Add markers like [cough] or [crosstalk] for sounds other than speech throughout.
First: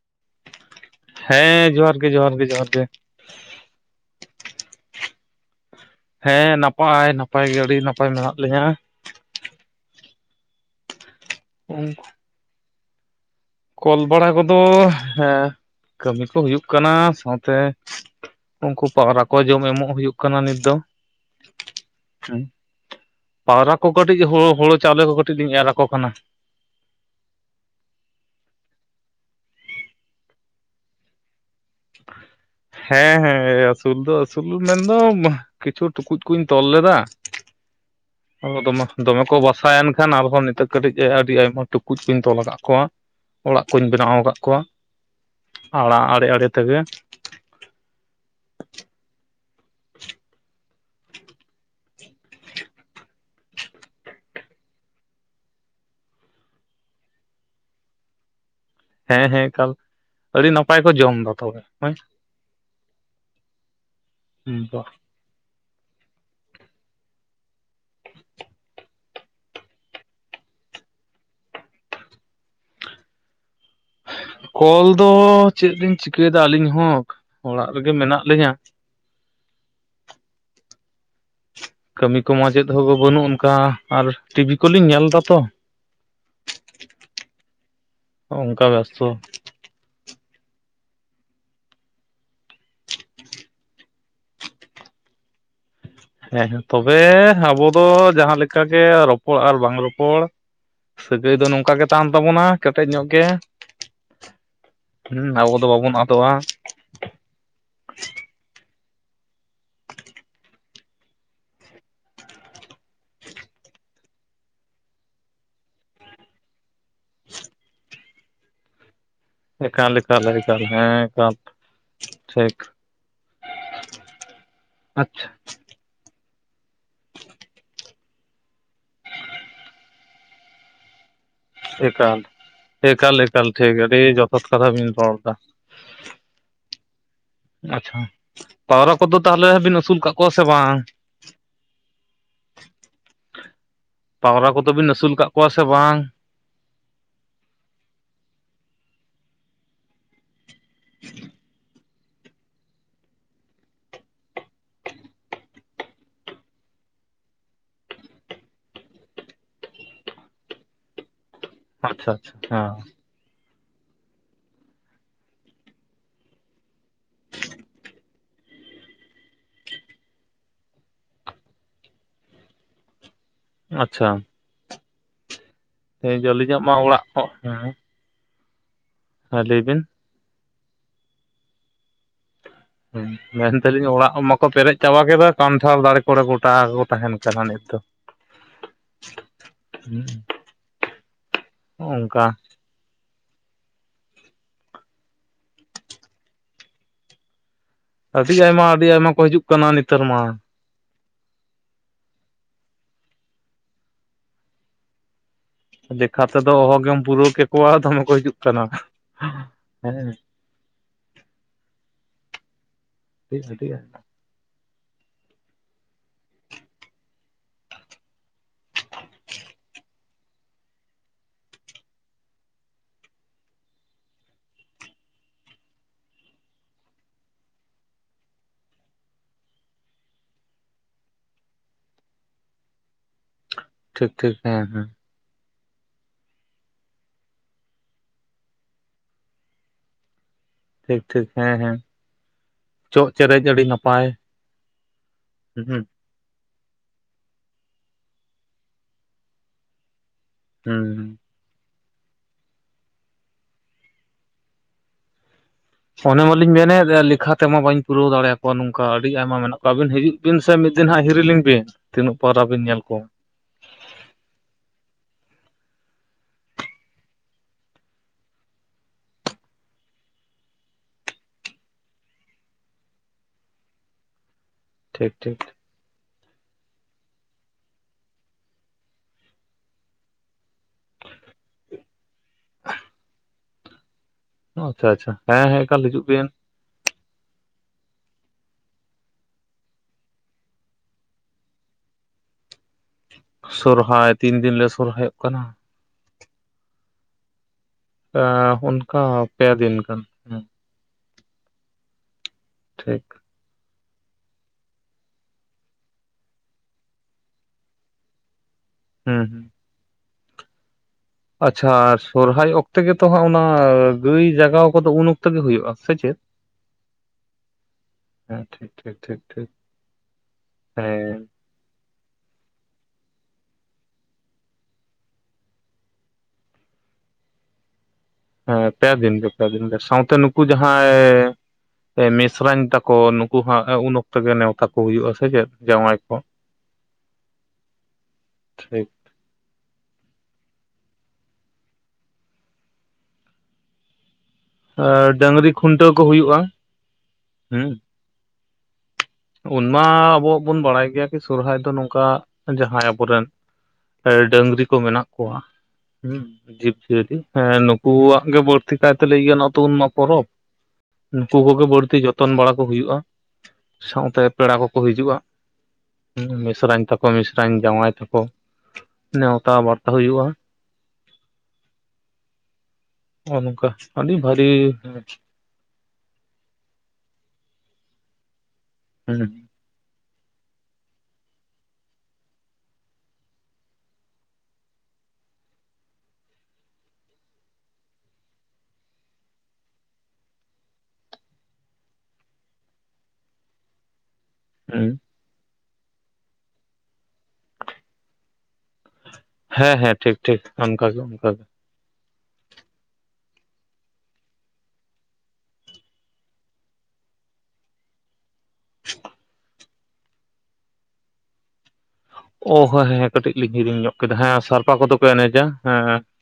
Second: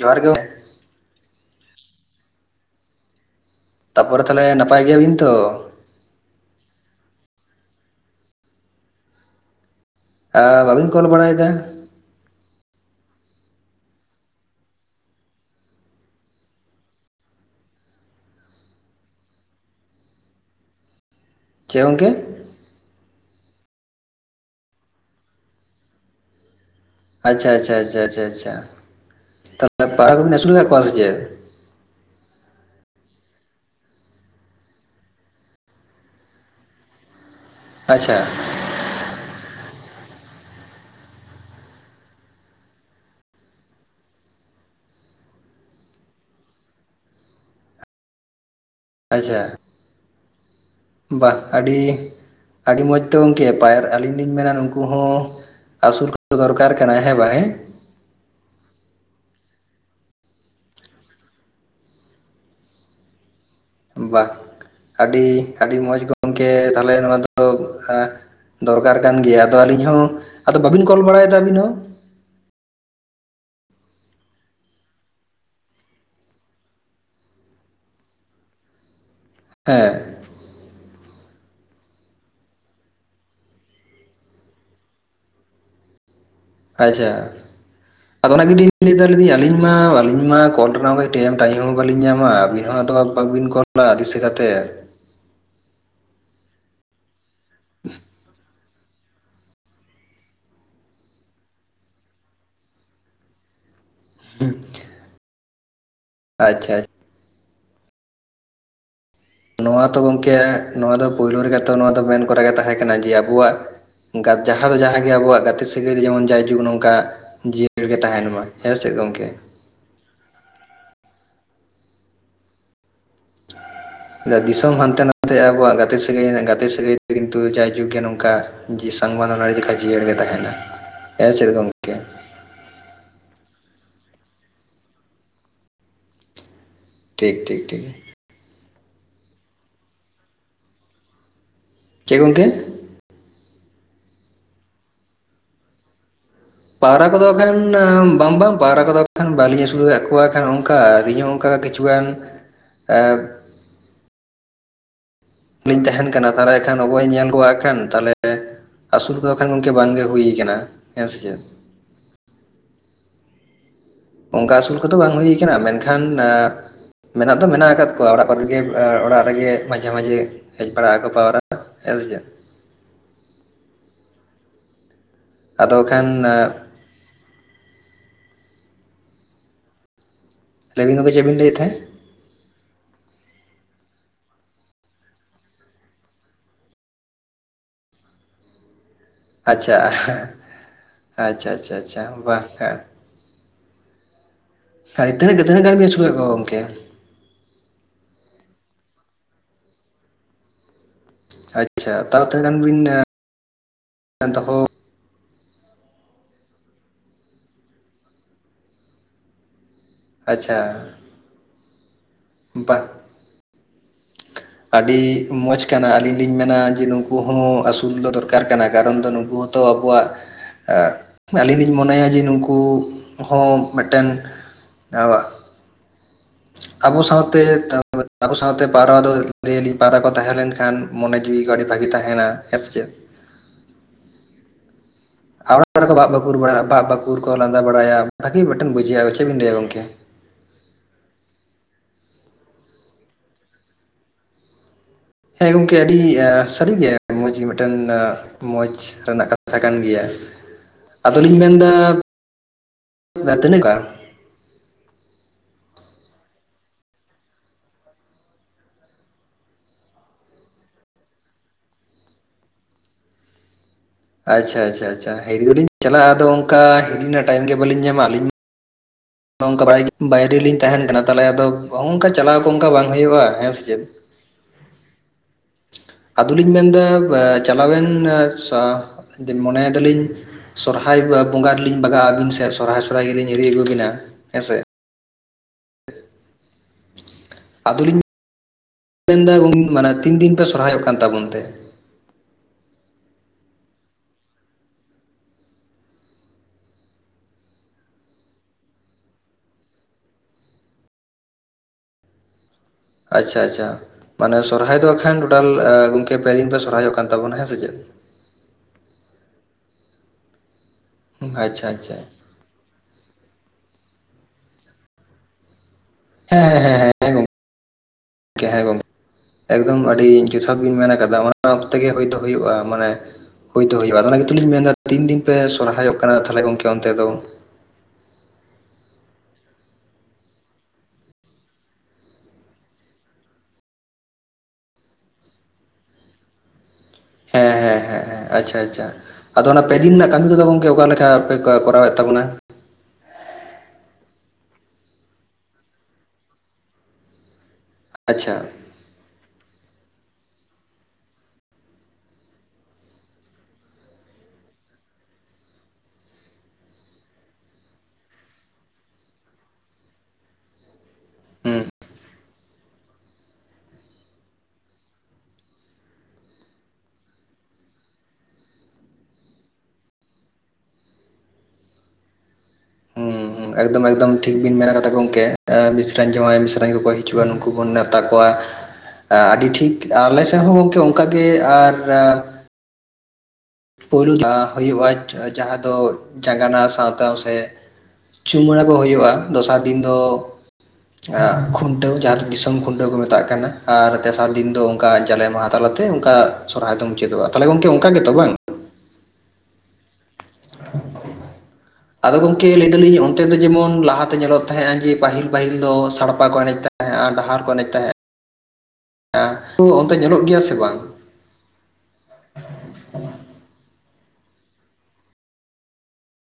ᱡᱚᱦᱟᱨ ᱜᱮ ᱦᱮᱸ ᱡᱚᱦᱟᱨ ᱜᱮ ᱡᱚᱦᱟᱨ ᱜᱮ ᱡᱚᱦᱟᱨ ᱜᱮ᱾ ᱛᱟᱯᱚᱨᱮ ᱛᱟᱦᱚᱞᱮ ᱱᱟᱯᱟᱭ ᱜᱮᱭᱟᱵᱤᱱ ᱛᱚ᱾ ᱦᱮᱸ ᱱᱟᱯᱟᱭ ᱱᱟᱯᱟᱭ ᱜᱮ ᱟᱹᱰᱤ ᱱᱟᱯᱟᱭ ᱢᱮᱱᱟᱜ ᱞᱤᱧᱟᱹ᱾ ᱟ ᱵᱟᱹᱵᱤᱱ ᱠᱚᱞ ᱵᱟᱲᱟᱭ ᱫᱟ᱾ [unintelligible] ᱠᱚᱞ ᱵᱟᱲᱟ ᱠᱚᱫᱚ ᱦᱮᱸ ᱠᱟᱹᱢᱤ ᱠᱚ ᱦᱩᱭᱩᱜ ᱠᱟᱱᱟ ᱥᱟᱶᱛᱮ᱾ ᱩᱱᱠᱩ ᱯᱟᱣᱨᱟ ᱠᱚ ᱡᱚᱢ ᱮᱢᱚᱜ ᱦᱩᱭᱩᱜ ᱠᱟᱱᱟ ᱱᱤᱛ ᱫᱚ᱾ ᱪᱮ ᱜᱚᱝᱠᱮ ᱦᱮᱸ ᱯᱟᱣᱨᱟ ᱠᱚ ᱠᱟᱹᱴᱤᱡ ᱦᱩᱲᱩ ᱦᱩᱲᱩ ᱪᱟᱣᱞᱮ ᱠᱚ ᱠᱟᱹᱴᱤᱡ ᱞᱤᱧ ᱮᱨ ᱟᱠᱚ ᱠᱟᱱᱟ᱾ ᱟᱪᱪᱷᱟ ᱟᱪᱪᱷᱟ ᱟᱪᱪᱷᱟ ᱟᱪᱪᱷᱟ ᱛᱟᱦᱚᱞᱮ ᱯᱟᱣᱨᱟ ᱠᱚᱵᱤᱱ ᱟᱹᱥᱩᱞ ᱟᱠᱟᱫ ᱠᱚᱣᱟ ᱥᱮ ᱪᱮᱫ᱾ [inaudible] ᱦᱮᱸ ᱦᱮᱸ ᱟᱹᱥᱩᱞ ᱫᱚ ᱟᱹᱥᱩᱞ ᱢᱮᱱᱫᱚ ᱠᱤᱪᱷᱩ ᱴᱩᱠᱩᱡ ᱠᱩᱧ ᱛᱚᱞ ᱞᱮᱫᱟ ᱾ ᱟᱪᱪᱷᱟ ᱾ [unintelligible] ᱫᱚ ᱫᱚᱢᱮ ᱠᱚ ᱵᱟᱥᱟᱭᱮᱱ ᱠᱷᱟᱱ ᱟᱨᱦᱚᱸ ᱱᱤᱛᱚᱜ ᱠᱟᱹᱴᱤᱡ ᱟᱹᱰᱤ ᱟᱭᱢᱟ ᱴᱩᱠᱩᱡ ᱠᱚᱧ ᱛᱚᱞ ᱟᱠᱟᱫ ᱠᱚᱣᱟ ᱾ ᱚᱲᱟᱜ ᱠᱩᱧ ᱵᱮᱱᱟᱣ ᱟᱠᱟᱫ ᱠᱚᱣᱟ ᱟᱲᱟᱜ ᱟᱲᱮ ᱟᱲᱮ ᱛᱮᱜᱮ ᱾ ᱟᱪᱪᱷᱟ ᱵᱟᱦ ᱟᱹᱰᱤ ᱟᱹᱰᱤ ᱢᱚᱡᱽ ᱛᱚ ᱜᱚᱝᱠᱮ ᱯᱟᱭ ᱟᱞᱤᱧ ᱞᱤᱧ ᱢᱮᱱᱟ ᱱᱩᱝᱠᱩ ᱦᱚᱸ ᱟᱹᱥᱩᱞ ᱠᱚ ᱫᱚᱨᱠᱟᱨ ᱠᱟᱱᱟ ᱦᱮᱸ ᱵᱟᱝ ᱦᱮᱸ? ᱦᱮᱸ ᱦᱮᱸ ᱮᱠᱟᱞ ᱟᱹᱰᱤ ᱱᱟᱯᱟᱭ ᱠᱚ ᱡᱚᱢ ᱫᱟ ᱛᱚᱵᱮ ᱾ ᱵᱟᱦ ᱟᱹᱰᱤ ᱟᱹᱰᱤ ᱢᱚᱡᱽ ᱜᱚᱝᱠᱮ ᱛᱟᱦᱞᱮ ᱱᱚᱣᱟ ᱫᱚ [unintelligible] ᱫᱚᱨᱠᱟᱨ ᱠᱟᱱ ᱜᱮᱭᱟ, ᱟᱫᱚ ᱟᱹᱞᱤᱧ ᱦᱚᱸ ᱟᱫᱚ ᱵᱟᱵᱤᱱ ᱠᱚᱞ ᱵᱟᱲᱟᱭᱮᱫᱟ ᱟᱹᱵᱤᱱ ᱦᱚᱸ ᱾ ᱠᱚᱞ ᱫᱚ ᱪᱮᱫ ᱞᱤᱧ ᱪᱤᱠᱟᱹᱭᱮᱫᱟ ᱟᱹᱞᱤᱧ ᱦᱚᱸᱠ ᱚᱲᱟᱜ ᱨᱮᱜᱮ ᱢᱮᱱᱟᱜ ᱞᱤᱧᱟᱹ ᱾ ᱦᱮᱸ ᱾ ᱠᱟᱹᱢᱤ ᱠᱚᱢᱟ ᱪᱮᱫ ᱦᱚᱸ ᱵᱟ ᱵᱟᱹᱱᱩᱜ ᱚᱱᱠᱟ ᱟᱨ ᱴᱤᱵᱷᱤ ᱠᱚᱞᱤᱧ ᱧᱮᱞ ᱫᱟ ᱛᱚ ᱾ ᱟᱪᱪᱷᱟ, ᱟᱫᱚ ᱚᱱᱟ ᱚᱱᱠᱟ ᱜᱤᱞᱤᱧ ᱞᱟᱹᱭ ᱫᱟ ᱵᱮᱥᱛᱚ ᱞᱟᱹᱭᱫᱤᱧ ᱟ ᱟᱹᱞᱤᱧ ᱢᱟ ᱟᱹᱞᱤᱧ ᱢᱟ ᱠᱚᱞ ᱨᱮᱱᱟᱜ ᱚᱱᱠᱟ ᱴᱮᱢ ᱴᱟᱭᱤᱢ ᱦᱚᱸ ᱵᱟᱞᱤᱧ ᱧᱟᱢᱟ ᱟᱹᱵᱤᱱ ᱦᱚᱸ ᱟᱫᱚ ᱵᱟᱝᱵᱤᱱ ᱠᱚᱞᱟ ᱫᱤᱥᱟᱹ ᱠᱟᱛᱮᱫ ᱾ ᱦᱮᱸᱜ ᱛᱚᱵᱮ ᱟᱵᱚ ᱫᱚ ᱡᱟᱦᱟᱸ ᱞᱮᱠᱟ ᱜᱮ ᱨᱚᱯᱚᱲ ᱟᱨ ᱵᱟᱝ ᱨᱚᱯᱚᱲ ᱥᱟᱹᱜᱟᱹᱭ ᱫᱚ ᱱᱚᱝᱠᱟ ᱜᱮ ᱛᱟᱦᱮᱱ ᱛᱟᱵᱚᱱᱟ ᱠᱮᱴᱮᱡ ᱧᱚᱜ ᱜᱮ ᱾ ᱦᱩᱸ ᱟᱵᱚ ᱫᱚ ᱵᱟᱵᱚᱱ ᱟᱫᱚᱜᱼᱟ ᱾ ᱟᱪᱪᱷᱟ ᱟᱪ ᱱᱚᱣᱟ ᱛᱚ ᱜᱚᱝᱠᱮ ᱱᱚᱣᱟ ᱫᱚ ᱯᱩᱭᱞᱩ ᱨᱮᱜᱮ ᱛᱚ ᱱᱚᱣᱟ ᱫᱚ ᱢᱮᱱ ᱠᱚᱨᱟ ᱜᱮ ᱛᱟᱦᱮᱸ ᱠᱟᱱᱟ ᱡᱮ ᱟᱵᱚᱣᱟᱜ ᱡᱟᱦᱟᱸ ᱫᱚ ᱡᱟᱦᱟᱸᱜᱮ ᱟᱵᱚᱣᱟᱜ ᱜᱟᱛᱮ ᱥᱟᱹᱜᱟᱹᱭ ᱫᱚ ᱡᱮᱢᱚᱱ ᱡᱟᱭᱡᱩᱜᱽ ᱱᱚᱝᱠᱟ ᱡᱤᱭᱟᱹᱲ ᱜᱮ ᱛᱟᱦᱮᱱ ᱢᱟ ᱦᱮᱸᱥᱮ ᱜᱚᱝᱠᱮ ᱾ ᱮᱠᱟᱞ ᱮᱠᱟᱞ ᱮᱠᱟᱞ ᱦᱮᱸ ᱮᱠᱟᱞ ᱴᱷᱤᱠ ᱾ ᱫᱤᱥᱚᱢ ᱦᱟᱱᱛᱮ ᱟᱪᱪᱷᱟ ᱱᱟᱛᱮᱜ-ᱟ ᱟᱵᱚᱣᱟᱜ ᱜᱟᱛᱮ [unintelligible] ᱨᱮᱱᱟᱜ ᱜᱟᱛᱮ ᱥᱟᱹᱜᱟᱹᱭ ᱫᱚ ᱠᱤᱱᱛᱩ ᱡᱟᱭᱡᱩᱜᱽ ᱜᱮ ᱱᱚᱝᱠᱟ ᱡᱤᱥᱟᱝ ᱵᱟᱸᱫᱚ ᱱᱟᱹᱲᱤ ᱞᱮᱠᱟ ᱡᱤᱭᱟᱹᱲ ᱜᱮ ᱛᱟᱦᱮᱱᱟ ᱾ ᱦᱮᱸ ᱪᱮᱫ ᱜᱚᱝ ᱮᱠᱟᱞ ᱾ ᱮᱠᱟᱞ ᱮᱠᱟᱞ ᱴᱷᱤᱠ, ᱟᱹᱰᱤ ᱡᱚᱛᱷᱟᱛ ᱠᱟᱛᱷᱟ ᱵᱤᱱ ᱨᱚᱲ ᱫᱟ ᱾ ᱴᱷᱤᱠ ᱴᱷᱤᱠ ᱴᱷᱤᱠ ᱟᱪᱪᱷᱟ, ᱯᱟᱣᱨᱟ ᱠᱚᱫᱚ ᱛᱟᱦᱞᱮ ᱵᱤᱱ ᱟᱹᱥᱩᱞ ᱠᱟᱜ ᱠᱚᱣᱟ ᱥᱮ ᱵᱟᱝ? ᱪᱮᱫ ᱜᱚᱝᱠᱮ? ᱯᱟᱣᱨᱟ ᱠᱚᱫᱚ ᱵᱤᱱ ᱟᱹᱥᱩᱞ ᱠᱟᱜ ᱠᱚᱣᱟ ᱥᱮ ᱵᱟᱝ? ᱯᱟᱣᱨᱟ ᱠᱚᱫᱚ ᱠᱷᱟᱱ ᱵᱟᱝ ᱵᱟᱝ ᱯᱟᱣᱨᱟ ᱠᱚᱫᱚ ᱠᱷᱟᱱ ᱵᱟᱹᱞᱤᱧ ᱟᱹᱥᱩᱞ ᱠᱟᱫ ᱠᱚᱣᱟ ᱾ ᱚᱱᱠᱟ ᱟᱞᱤᱧ ᱦᱚᱸ ᱚᱱᱠᱟ ᱠᱤᱪᱷᱩᱜᱟᱱ ᱮᱸᱜ ᱞᱤᱧ ᱛᱟᱦᱮᱱ ᱠᱟᱱᱟ ᱛᱟᱦᱚᱞᱮ ᱠᱷᱟᱱ ᱚᱠᱚᱭᱮ ᱧᱮᱞ ᱠᱚᱣᱟ ᱠᱷᱟᱱ ᱛᱟᱦᱚᱞᱮ ᱟᱹᱥᱩᱞ ᱠᱚᱫᱚ ᱠᱷᱟᱱ ᱜᱚᱝᱠᱮ ᱵᱟᱝᱜᱮ ᱦᱩᱭᱠᱟᱱᱟ ᱦᱮᱸ ᱥᱮ ᱪᱮᱫ ᱾ ᱟᱪᱪᱷᱟ ᱟᱪᱪᱷᱟ ᱦᱮᱸ ᱾ ᱚᱱᱠᱟ ᱟᱹᱥᱩᱞ ᱠᱚᱫᱚ ᱵᱟᱝ ᱦᱩᱭ ᱠᱟᱱᱟ ᱢᱮᱱᱠᱷᱟᱱ ᱮᱸ ᱢᱮᱱᱟᱜ ᱫᱚ ᱢᱮᱱᱟᱜ ᱟᱠᱟᱫ ᱠᱚᱣᱟ ᱚᱲᱟᱜ ᱠᱚᱨᱮᱜᱮ ᱚᱲᱟᱜ ᱨᱮᱜᱮ ᱢᱟᱡᱷᱮ ᱢᱟᱡᱷᱮ ᱦᱮᱡ ᱵᱟᱲᱟ ᱟᱠᱚ ᱯᱟᱣᱨᱟ, ᱦᱮ ᱥᱮ ᱪᱮᱫ ᱾ ᱟᱪᱪᱷᱟ ᱾ ᱟᱫᱚ ᱦᱮᱸ ᱠᱷᱟᱱ ᱡᱚᱞᱤ ᱧᱚᱜ ᱢᱟ ᱚᱲᱟᱜ ᱠᱚ [unintelligible] ᱦᱮᱸ ᱦᱮᱸ ᱞᱟᱹᱭ ᱵᱤᱱ ᱾ ᱞᱟᱹᱭ ᱵᱤᱱ ᱜᱚᱝᱠᱮ ᱪᱮᱫ ᱵᱤᱱ ᱞᱟᱹᱭᱮᱫ ᱛᱟᱦᱮᱸᱫ ᱾ ᱦᱩᱸ, ᱢᱮᱱ ᱫᱟᱞᱤᱧ ᱚᱲᱟᱜ ᱢᱟᱠᱚ ᱯᱮᱨᱮᱡ ᱪᱟᱵᱟ ᱠᱮᱫᱟ ᱠᱟᱱᱴᱷᱟᱲ ᱫᱟᱨᱮ ᱠᱚᱨᱮ ᱜᱚᱴᱟ ᱠᱚ ᱛᱟᱦᱮᱱ ᱠᱟᱱᱟ ᱱᱤᱛ ᱫᱚ ᱾ [unintelligible] ᱟᱪᱪᱷᱟ ᱟᱪᱪᱷᱟ ᱪᱷᱟ ᱪᱷᱟ ᱚᱝᱠᱟ ᱵᱟᱝ ᱦᱮ ᱟᱨ ᱛᱤᱱᱟᱹᱜ ᱜᱤ ᱛᱤᱱᱟᱹᱜ ᱜᱟᱱ ᱫᱩ ᱠᱮᱫ ᱠᱚᱣᱟ ᱜᱚᱝᱠᱮ ᱟᱹᱰᱤ ᱟᱭᱢᱟ ᱟᱹᱰᱤ ᱟᱭᱢᱟ ᱠᱚ ᱦᱤᱡᱩᱜ ᱠᱟᱱᱟ ᱱᱮᱛᱟᱨ ᱢᱟ ᱟᱪᱪᱷᱟ ᱛᱟᱣ ᱛᱤᱱᱟᱹᱜ ᱜᱟᱱ ᱵᱤᱱ ᱫᱚᱦᱚ ᱞᱮᱠᱷᱟ ᱛᱮᱫᱚ ᱚᱦᱚ ᱜᱮᱢ ᱯᱩᱨᱟᱹᱣ ᱠᱮᱠᱚᱣᱟ ᱫᱚᱢᱮ ᱠᱚ ᱦᱤᱡᱩᱜ ᱠᱟᱱᱟ ᱦᱮᱸ ᱟᱪᱪᱷᱟ ᱵᱟᱝ ᱦᱩᱭ ᱥᱟᱰᱤ ᱟ ᱟᱹᱰᱤ ᱢᱚᱡᱽ ᱠᱟᱱᱟ ᱟᱹᱞᱤᱧ ᱞᱤᱧ ᱢᱮᱱᱟ ᱡᱮ ᱱᱩᱝᱠᱩ ᱦᱚᱸ ᱟᱹᱥᱩᱞ ᱫᱚ ᱫᱚᱨᱠᱟᱨ ᱠᱟᱱᱟ ᱠᱟᱨᱚᱱ ᱫᱚ ᱱᱩᱠᱩ ᱦᱚᱸ ᱛᱚ ᱟᱵᱚᱣᱟᱜ ᱮ ᱟᱹᱞᱤᱧ ᱞᱤᱧ ᱢᱚᱱᱮᱭᱟ ᱡᱮ ᱱᱩᱠᱩ ᱦᱚᱸ ᱢᱤᱫᱴᱮᱱ ᱟᱵᱚ ᱥᱟᱶᱛᱮ [inaudible] ᱟᱵᱚ ᱥᱟᱶᱛᱮ ᱯᱟᱣᱨᱟ ᱫᱚ ᱞᱟᱹᱭ ᱟᱞᱤᱧ ᱯᱟᱣᱨᱟ ᱠᱚ ᱛᱟᱦᱮᱸ ᱞᱮᱱᱠᱷᱟᱱ ᱢᱚᱱᱮ ᱡᱤᱣᱤ ᱠᱚ ᱟᱹᱰᱤ ᱵᱷᱟᱹᱜᱤ ᱛᱟᱦᱮᱱᱟ ᱦᱮᱸ ᱥᱮᱪᱮᱫ? [unintelligible] ᱴᱷᱤᱠ ᱴᱷᱤᱠ ᱦᱮᱸ ᱦᱮᱸ ᱦ [unintelligible] [inaudible] ᱵᱷᱟᱜ ᱵᱷᱟᱠᱩᱨ ᱵᱟᱲᱟᱭᱟ ᱵᱷᱟᱜ ᱵᱷᱟᱠᱩᱨ ᱠᱚ ᱞᱟᱸᱫᱟ ᱵᱟᱲᱟᱭᱟ ᱵᱷᱟᱹᱜᱤ ᱢᱤᱫᱴᱮᱱ ᱵᱩᱡᱷᱟᱹᱜᱼᱟ᱾ ᱪᱮᱫᱵᱤᱱ ᱞᱟᱹᱭᱟ ᱜᱚᱝᱠᱮ? ᱴᱷᱤᱠ ᱴᱷᱤᱠ ᱦᱮᱸ ᱦᱮᱸ ᱪᱚᱜ ᱪᱮᱨᱮᱡ ᱟᱹᱰᱤ ᱱᱟᱯᱟᱭ ᱦᱮᱸ ᱜᱚᱝᱠᱮ ᱦᱩᱸ ᱟᱹᱰᱤ ᱥᱟᱹᱨᱤᱜᱮ ᱢᱚᱡᱽ ᱜᱮ ᱢᱤᱫᱴᱮᱱ ᱮ ᱢᱚᱡᱽ ᱨᱮᱱᱟᱜ ᱠᱟᱛᱷᱟ ᱠᱟᱱ ᱜᱮᱭᱟ ᱦᱩᱸ ᱦᱩᱸ ᱢᱮᱱᱫᱟᱢ [unintelligible] ᱚᱱᱮ ᱢᱟᱞᱤᱧ ᱢᱮᱱᱮᱫ ᱞᱮᱠᱷᱟ ᱛᱮᱢᱟ ᱵᱟᱹᱧ ᱯᱩᱨᱟᱹᱣ ᱫᱟᱲᱮᱭᱟᱠᱚᱣᱟ ᱱᱚᱝᱠᱟ ᱟᱹᱰᱤ ᱟᱭᱢᱟ ᱢᱮᱱᱟᱜ ᱠᱚᱣᱟ ᱟᱵᱤᱱ ᱦᱤᱡᱩᱜ ᱵᱤᱱ ᱥᱮ ᱢᱤᱫ ᱫᱤᱱ ᱦᱟᱸᱜ ᱦᱤᱨᱤ ᱞᱤᱧ ᱵᱤᱱ ᱛᱤᱱᱟᱹᱜ ᱯᱟᱣᱨᱟ ᱵᱤᱱ ᱧᱮᱞ ᱠᱚᱣᱟ ᱟᱪᱪᱷᱟ ᱟᱪᱪᱷᱟ ᱟᱪᱪᱷᱟ ᱦᱤᱨᱤ ᱫᱚᱞᱤᱧ ᱪᱟᱞᱟᱜᱼᱟ ᱟᱫᱚ ᱚᱱᱠᱟ ᱦᱤᱨᱤ ᱨᱮᱱᱟᱜ ᱴᱟᱭᱤᱢ ᱜᱮ ᱵᱟᱹᱞᱤᱧ ᱧᱟᱢᱟ ᱟᱹᱞᱤᱧ ᱚᱝᱠᱟ ᱵᱟᱭᱨᱤ ᱵᱟᱭᱨᱮ ᱞᱤᱧ ᱛᱟᱦᱮᱱ ᱠᱟᱱᱟ ᱛᱟᱦᱚᱞᱮ ᱟᱫᱚ ᱚᱱᱠᱟ ᱪᱟᱞᱟᱣ ᱠᱚ ᱚᱱᱠᱟ ᱵᱟᱝ ᱦᱩᱭᱩᱜᱼᱟ ᱦᱮᱸ ᱥᱮ ᱪᱮᱫ [unintelligible] ᱴᱷᱤᱠ ᱴᱷᱤᱠ ᱟᱫᱚᱞᱤᱧ ᱢᱮᱱᱫᱟ ᱪᱟᱞᱟᱣᱮᱱ ᱥᱟ ᱢᱚᱱᱮᱭ ᱫᱟᱞᱤᱧ ᱥᱚᱨᱦᱟᱭ ᱵᱚᱸᱜᱟ ᱨᱮᱞᱤᱧ ᱵᱟᱜᱟᱼᱟ ᱟᱹᱵᱤᱱ ᱥᱮᱫ ᱥᱚᱨᱦᱟᱭ ᱥᱚᱨᱦᱟᱭ ᱜᱮᱞᱤᱧ ᱦᱤᱨᱤ ᱟᱹᱜᱩ ᱵᱤᱱᱟ ᱦᱮᱥ ᱟᱪᱪᱷᱟ ᱟᱪᱪᱷᱟ ᱦᱮᱸ ᱦᱮ ᱮᱠᱟᱞ ᱦᱤᱡᱩᱜ ᱵᱤᱱ ᱟᱫᱚ ᱞᱤᱧ ᱢᱮᱱ ᱫᱟ ᱜᱚᱝ ᱢᱟᱱᱮ ᱛᱤᱱ ᱫᱤᱱ ᱯᱮ ᱥᱚᱨᱦᱟᱭᱚᱜ ᱠᱟᱱ ᱛᱮ ᱟᱵᱚ ᱚᱱᱛᱮ? ᱥᱚᱨᱦᱟᱭ ᱛᱤᱱᱫᱤᱱᱞᱮ ᱥᱚᱨᱦᱟᱭᱚᱜ ᱠᱟᱱᱟ ᱟ ᱚᱱᱠᱟ ᱯᱮ ᱫᱤᱱ ᱜᱟᱱ ᱦᱮᱸ ᱴᱷᱤᱠ ᱟᱪᱪᱷᱟ ᱟᱪᱪᱷᱟ ᱢᱟᱱᱮ ᱥᱚᱨᱦᱟᱭ ᱫᱚ ᱠᱷᱟᱱ ᱴᱳᱴᱟᱞ ᱜᱚᱝᱠᱮ ᱯᱮ ᱫᱤᱱ ᱯᱮ ᱥᱚᱨᱦᱟᱭᱚᱜ ᱠᱟᱱ ᱛᱟᱵᱚᱱᱟ ᱦᱮᱸ ᱥᱮ ᱪᱮᱫ? ᱦᱮᱸ ᱟᱪᱪᱷᱟ ᱟᱨ ᱥᱚᱨᱦᱟᱭ ᱚᱠᱛᱮ ᱜᱮᱛᱚ ᱦᱟᱸᱜ ᱚᱱᱟ ᱜᱟᱹᱭ ᱡᱟᱜᱟᱣ ᱠᱚᱫᱚ ᱩᱱ ᱚᱠᱛᱚ ᱜᱮ ᱦᱩᱭᱩᱜᱼᱟ ᱥᱮ ᱪᱮᱫ? ᱦᱮᱸ ᱦᱮᱸ ᱦᱮᱸ ᱜᱚᱝ ᱦᱮᱸ ᱠᱮᱦᱟ ᱴᱷᱤᱠ ᱜᱚᱝ ᱴᱷᱤᱠ ᱴᱷᱤᱠ ᱴᱷᱤᱠ ᱮᱠᱫᱚᱢ ᱟᱹᱰᱤ ᱡᱚᱛᱷᱟᱛ ᱵᱤᱱ ᱢᱮᱱ ᱠᱟᱫᱟ ᱦᱮᱸ ᱚᱱᱟ ᱚᱱᱟ ᱚᱠᱛᱮ ᱜᱮ ᱦᱩᱭ ᱫᱚ ᱦᱩᱭᱩᱜᱼᱟ ᱢᱟᱱᱮ ᱦᱩᱭ ᱫᱚ ᱦᱩᱭᱩᱜᱼᱟ ᱚᱱᱟ ᱜᱮᱛᱚ ᱞᱤᱧ ᱢᱮᱱ ᱮᱫᱟ ᱛᱤᱱ ᱫᱤᱱ ᱯᱮ ᱥᱚᱨᱦᱟᱭᱚᱜ ᱠᱟᱱᱟ ᱛᱟᱦᱚᱞᱮ ᱜᱚᱝᱠᱮ ᱚᱱᱛᱮ ᱫᱚ? ᱦᱮᱸ ᱯᱮ ᱫᱤᱱ ᱜᱮ ᱯᱮ ᱫᱤᱱ ᱜᱮ ᱥᱟᱶᱛᱮ ᱱᱩᱠᱩ ᱡᱟᱦᱟᱸᱭ ᱢᱤᱥᱨᱟᱧ ᱛᱟᱠᱚ ᱱᱩᱠᱩ ᱦᱟᱸᱜ ᱩᱱ ᱚᱠᱛᱚ ᱜᱮ ᱱᱮᱣᱛᱟ ᱠᱚ ᱦᱩᱭᱩᱜᱼᱟ ᱥᱮ ᱪᱮᱫ ᱡᱟᱶᱟᱭ ᱠᱚ? ᱦᱮᱸ ᱦᱮᱸ ᱦᱮᱸ ᱦᱮᱸ, ᱟᱪᱪᱷᱟ ᱟᱪᱪᱷᱟ᱾ ᱴᱷᱤᱠ ᱟᱫᱚ ᱚᱱᱟ ᱯᱮ ᱫᱤᱱ ᱨᱮᱱᱟᱜ ᱠᱟᱹᱢᱤ ᱠᱚᱫᱚ ᱜᱚᱝᱠᱮ ᱚᱠᱟ ᱞᱮᱠᱟ ᱯᱮ ᱠᱚᱨᱟᱣᱮᱫ ᱛᱟᱵᱚᱱᱟ? ᱟᱻ ᱰᱟᱝᱨᱤ ᱠᱷᱩᱱᱴᱟᱹᱣ ᱠᱚ ᱦᱩᱭᱩᱜ-ᱟ ᱦᱩᱸ᱾ ᱟᱪᱪᱷᱟ᱾ ᱩᱱᱢᱟ ᱟᱵᱚᱣᱟᱜ ᱵᱚᱱ ᱵᱟᱲᱟᱭ ᱜᱮᱭᱟ ᱠᱤ ᱥᱚᱨᱦᱟᱭ ᱫᱚ ᱱᱚᱝᱠᱟ ᱡᱟᱦᱟᱸᱭ ᱟᱵᱚᱨᱮᱱ ᱥᱮ ᱰᱟᱹᱝᱨᱤ ᱠᱚ ᱢᱮᱱᱟᱜ ᱠᱚᱣᱟ᱾ ᱦᱩᱸ ᱡᱤᱵᱽ ᱡᱤᱭᱟᱹᱞᱤ, ᱦᱮᱸ ᱱᱩᱠᱩᱣᱟᱜ ᱜᱮ ᱵᱟᱹᱲᱛᱤ ᱠᱟᱭᱛᱮ᱾ ᱞᱟᱹᱭ ᱜᱟᱱᱚ-ᱟ ᱛᱚ ᱩᱱ ᱢᱟ ᱯᱚᱨᱚᱵᱽ, ᱱᱩᱠᱩ ᱦᱩᱸ ᱠᱚᱜᱮ ᱵᱟᱹᱲᱛᱤ ᱡᱚᱛᱚᱱ ᱵᱟᱲᱟ ᱠᱚ ᱦᱩᱭᱩᱜ-ᱟ᱾ ᱥᱟᱶᱛᱮ ᱯᱮᱲᱟ ᱠᱚᱠᱚ ᱦᱤᱡᱩᱜ-ᱟ᱾ ᱦᱩᱸ, ᱢᱤᱥᱨᱟᱧ ᱛᱟᱠᱚ, ᱢᱤᱥᱨᱟᱧ ᱡᱟᱶᱟᱭ ᱛᱟᱠᱚ᱾ ᱱᱮᱣᱛᱟ ᱵᱟᱨᱛᱮ ᱦᱩᱭᱩᱜ-ᱟ᱾ [inaudible] ᱱᱚᱜ-ᱚ ᱱᱚᱝᱠᱟ᱾ ᱮᱠᱫᱚᱢ ᱟᱹᱰᱤ ᱮᱠᱫᱚᱢ ᱴᱷᱤᱠ ᱵᱷᱟᱹᱨᱤ ᱵᱤᱱ ᱢᱮᱱ ᱠᱟᱫᱟ ᱜᱚᱝᱠᱮ᱾ ᱮᱸ ᱢᱤᱥᱨᱟᱧ ᱡᱟᱶᱟᱭ ᱢᱤᱥᱨᱟᱧ ᱠᱚᱠᱚ ᱦᱤᱡᱩᱜ-ᱟ ᱱᱩᱠᱩ ᱵᱚᱱ ᱱᱮᱣᱛᱟ ᱠᱚᱣᱟ ᱦᱩᱸ ᱟᱹᱰᱤ ᱴᱷᱤᱠ᱾ ᱟᱞᱮ ᱥᱮᱜ ᱦᱚᱸ ᱜᱚᱝᱠᱮ ᱚᱝᱠᱟ ᱜᱮ ᱟᱨ ᱯᱳᱭᱞᱳ ᱡᱟᱦᱟᱸ ᱦᱩᱭᱩᱜ-ᱟ ᱡᱟᱦᱟᱸ ᱫᱚ ᱡᱟᱜᱟᱱᱟ ᱥᱟᱶᱛᱟ ᱥᱮ ᱪᱩᱢᱟᱹᱲᱟ ᱫᱚ ᱦᱩᱭᱩᱜ-ᱟ ᱫᱚᱥᱟᱨ ᱫᱤᱱ ᱫᱚ ᱟᱸᱜ, ᱠᱷᱩᱱᱴᱟᱹᱣ ᱡᱟᱦᱟᱸ ᱫᱤᱥᱚᱢ ᱠᱷᱩᱱᱴᱟᱹᱣ ᱠᱚ ᱢᱮᱛᱟᱜ ᱠᱟᱱᱟ, ᱟᱨ ᱛᱮᱥᱟᱨ ᱫᱤᱱ ᱫᱚ ᱦᱩᱸ ᱚᱝᱠᱟ ᱡᱟᱞᱮ ᱢᱟᱦᱟ ᱛᱟᱞᱟᱛᱮ ᱚᱝᱠᱟ ᱥᱚᱨᱦᱟᱭ ᱫᱚ ᱢᱩᱪᱟᱹᱫᱚᱜ-ᱟ᱾ ᱛᱟᱞᱦᱮ ᱜᱚᱝᱠᱮ ᱚᱝᱠᱟ ᱜᱮᱛᱚ ᱵᱟᱝ? ᱦᱮᱸ ᱦᱮᱸ ᱴᱷᱤᱠ ᱴᱷᱤᱠ ᱚᱱᱠᱟ ᱜᱮ ᱚᱱᱠᱟ ᱜᱮ᱾ ᱟᱫᱚ ᱜᱚᱝᱠᱮ ᱞᱟᱹᱭ ᱫᱟᱞᱤᱧ ᱚᱱᱛᱮ ᱫᱚ ᱡᱮᱢᱚᱱ ᱞᱟᱦᱟᱛᱮ ᱧᱮᱞᱚᱜ ᱛᱟᱦᱮᱸᱜ-ᱟ ᱡᱮ ᱯᱟᱹᱦᱤᱞ ᱯᱟᱹᱦᱤᱞ ᱫᱚ ᱥᱟᱲᱯᱟ ᱠᱚ ᱮᱱᱮᱡ ᱛᱟᱸᱦᱮ᱾ ᱦᱮᱸ ᱟᱨ ᱰᱟᱦᱟᱨ ᱠᱚ ᱮᱱᱮᱡ ᱛᱟᱦᱮᱸ, ᱛᱳ ᱚᱱᱛᱮ ᱧᱮᱞᱚᱜ ᱜᱮᱭᱟ ᱥᱮ ᱵᱟᱝ? ᱳ ᱦᱳ ᱦᱮᱸ ᱦᱮᱸ ᱠᱟᱹᱴᱤᱡ ᱞᱤᱧ ᱦᱤᱲᱤᱧ ᱧᱚᱜ ᱠᱮᱫᱟ, ᱦᱮᱸ ᱟᱨ ᱥᱟᱲᱯᱟ ᱠᱚᱫᱚ ᱠᱚ ᱮᱱᱮᱡᱟ